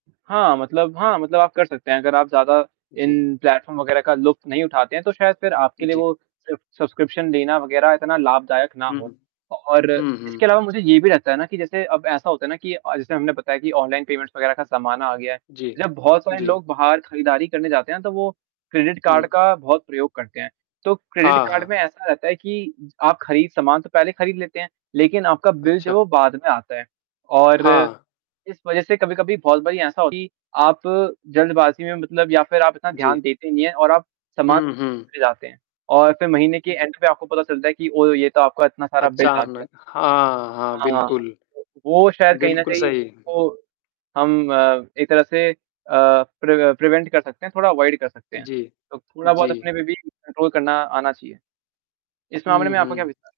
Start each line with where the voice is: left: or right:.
right: हाँ, मतलब हाँ, मतलब आप कर सकते हैं, अगर आप ज़्यादा
left: जी।
right: इन प्लेटफ़ॉर्म वग़ैरह का लुफ्त नहीं उठाते हैं, तो शायद फिर आपके लिए
left: जी।
right: वो सिर्फ़ सब्सक्रिप्शन लेना वग़ैरह इतना लाभदायक ना
left: हुँ।
right: हो और
left: हुँ,
right: इसके
left: हुँ।
right: अलावा मुझे ये भी रहता है ना कि जैसे अब ऐसा होता है ना कि अ, जैसे हमने बताया कि ऑनलाइन पेमेंट्स वगैरह का ज़माना आ गया है।
left: जी।
right: जब बहुत सारे
left: जी।
right: लोग बाहर खरीदारी करने जाते हैं, तो वो क्रेडिट कार्ड
left: हुँ।
right: का बहुत प्रयोग करते हैं, तो क्रेडिट
left: हाँ,
right: कार्ड
left: हाँ।
right: में ऐसा रहता है कि आप खरीद सामान तो पहले खरीद लेते हैं लेकिन आपका बिल जब
left: अच्छा।
right: वो बाद में आता है और
left: हाँ।
right: इस वजह से कभी-कभी बहुत बारी ऐसा होती है कि आप जल्दबाज़ी में मतलब या फिर आप इतना
left: जी।
right: ध्यान देते नहीं है और आप समान
left: हुँ, हुँ।
right: जाते हैं और फिर महीने के
left: जी।
right: एंड पे आपको पता चलता है कि ओ! ये तो आपका इतना सारा बिल आ गया।
left: अचानक हाँ, हाँ,
right: हाँ।
left: बिल्कुल।
right: वो शायद कहीं न
left: बिल्कुल,
right: कहीं
left: सही। हुँ।
right: वो हम अ, एक तरह से अ, प्रव प्रिवेंट कर सकते हैं, थोड़ा अवॉयड कर सकते हैं,
left: जी।
right: तो थोड़ा-बहुत
left: जी।
right: अपने पे भी कंट्रोल करना आना चाहिए। इस मामले
left: हुँ,
right: में आपका क्या
left: हुँ।
right: विचार?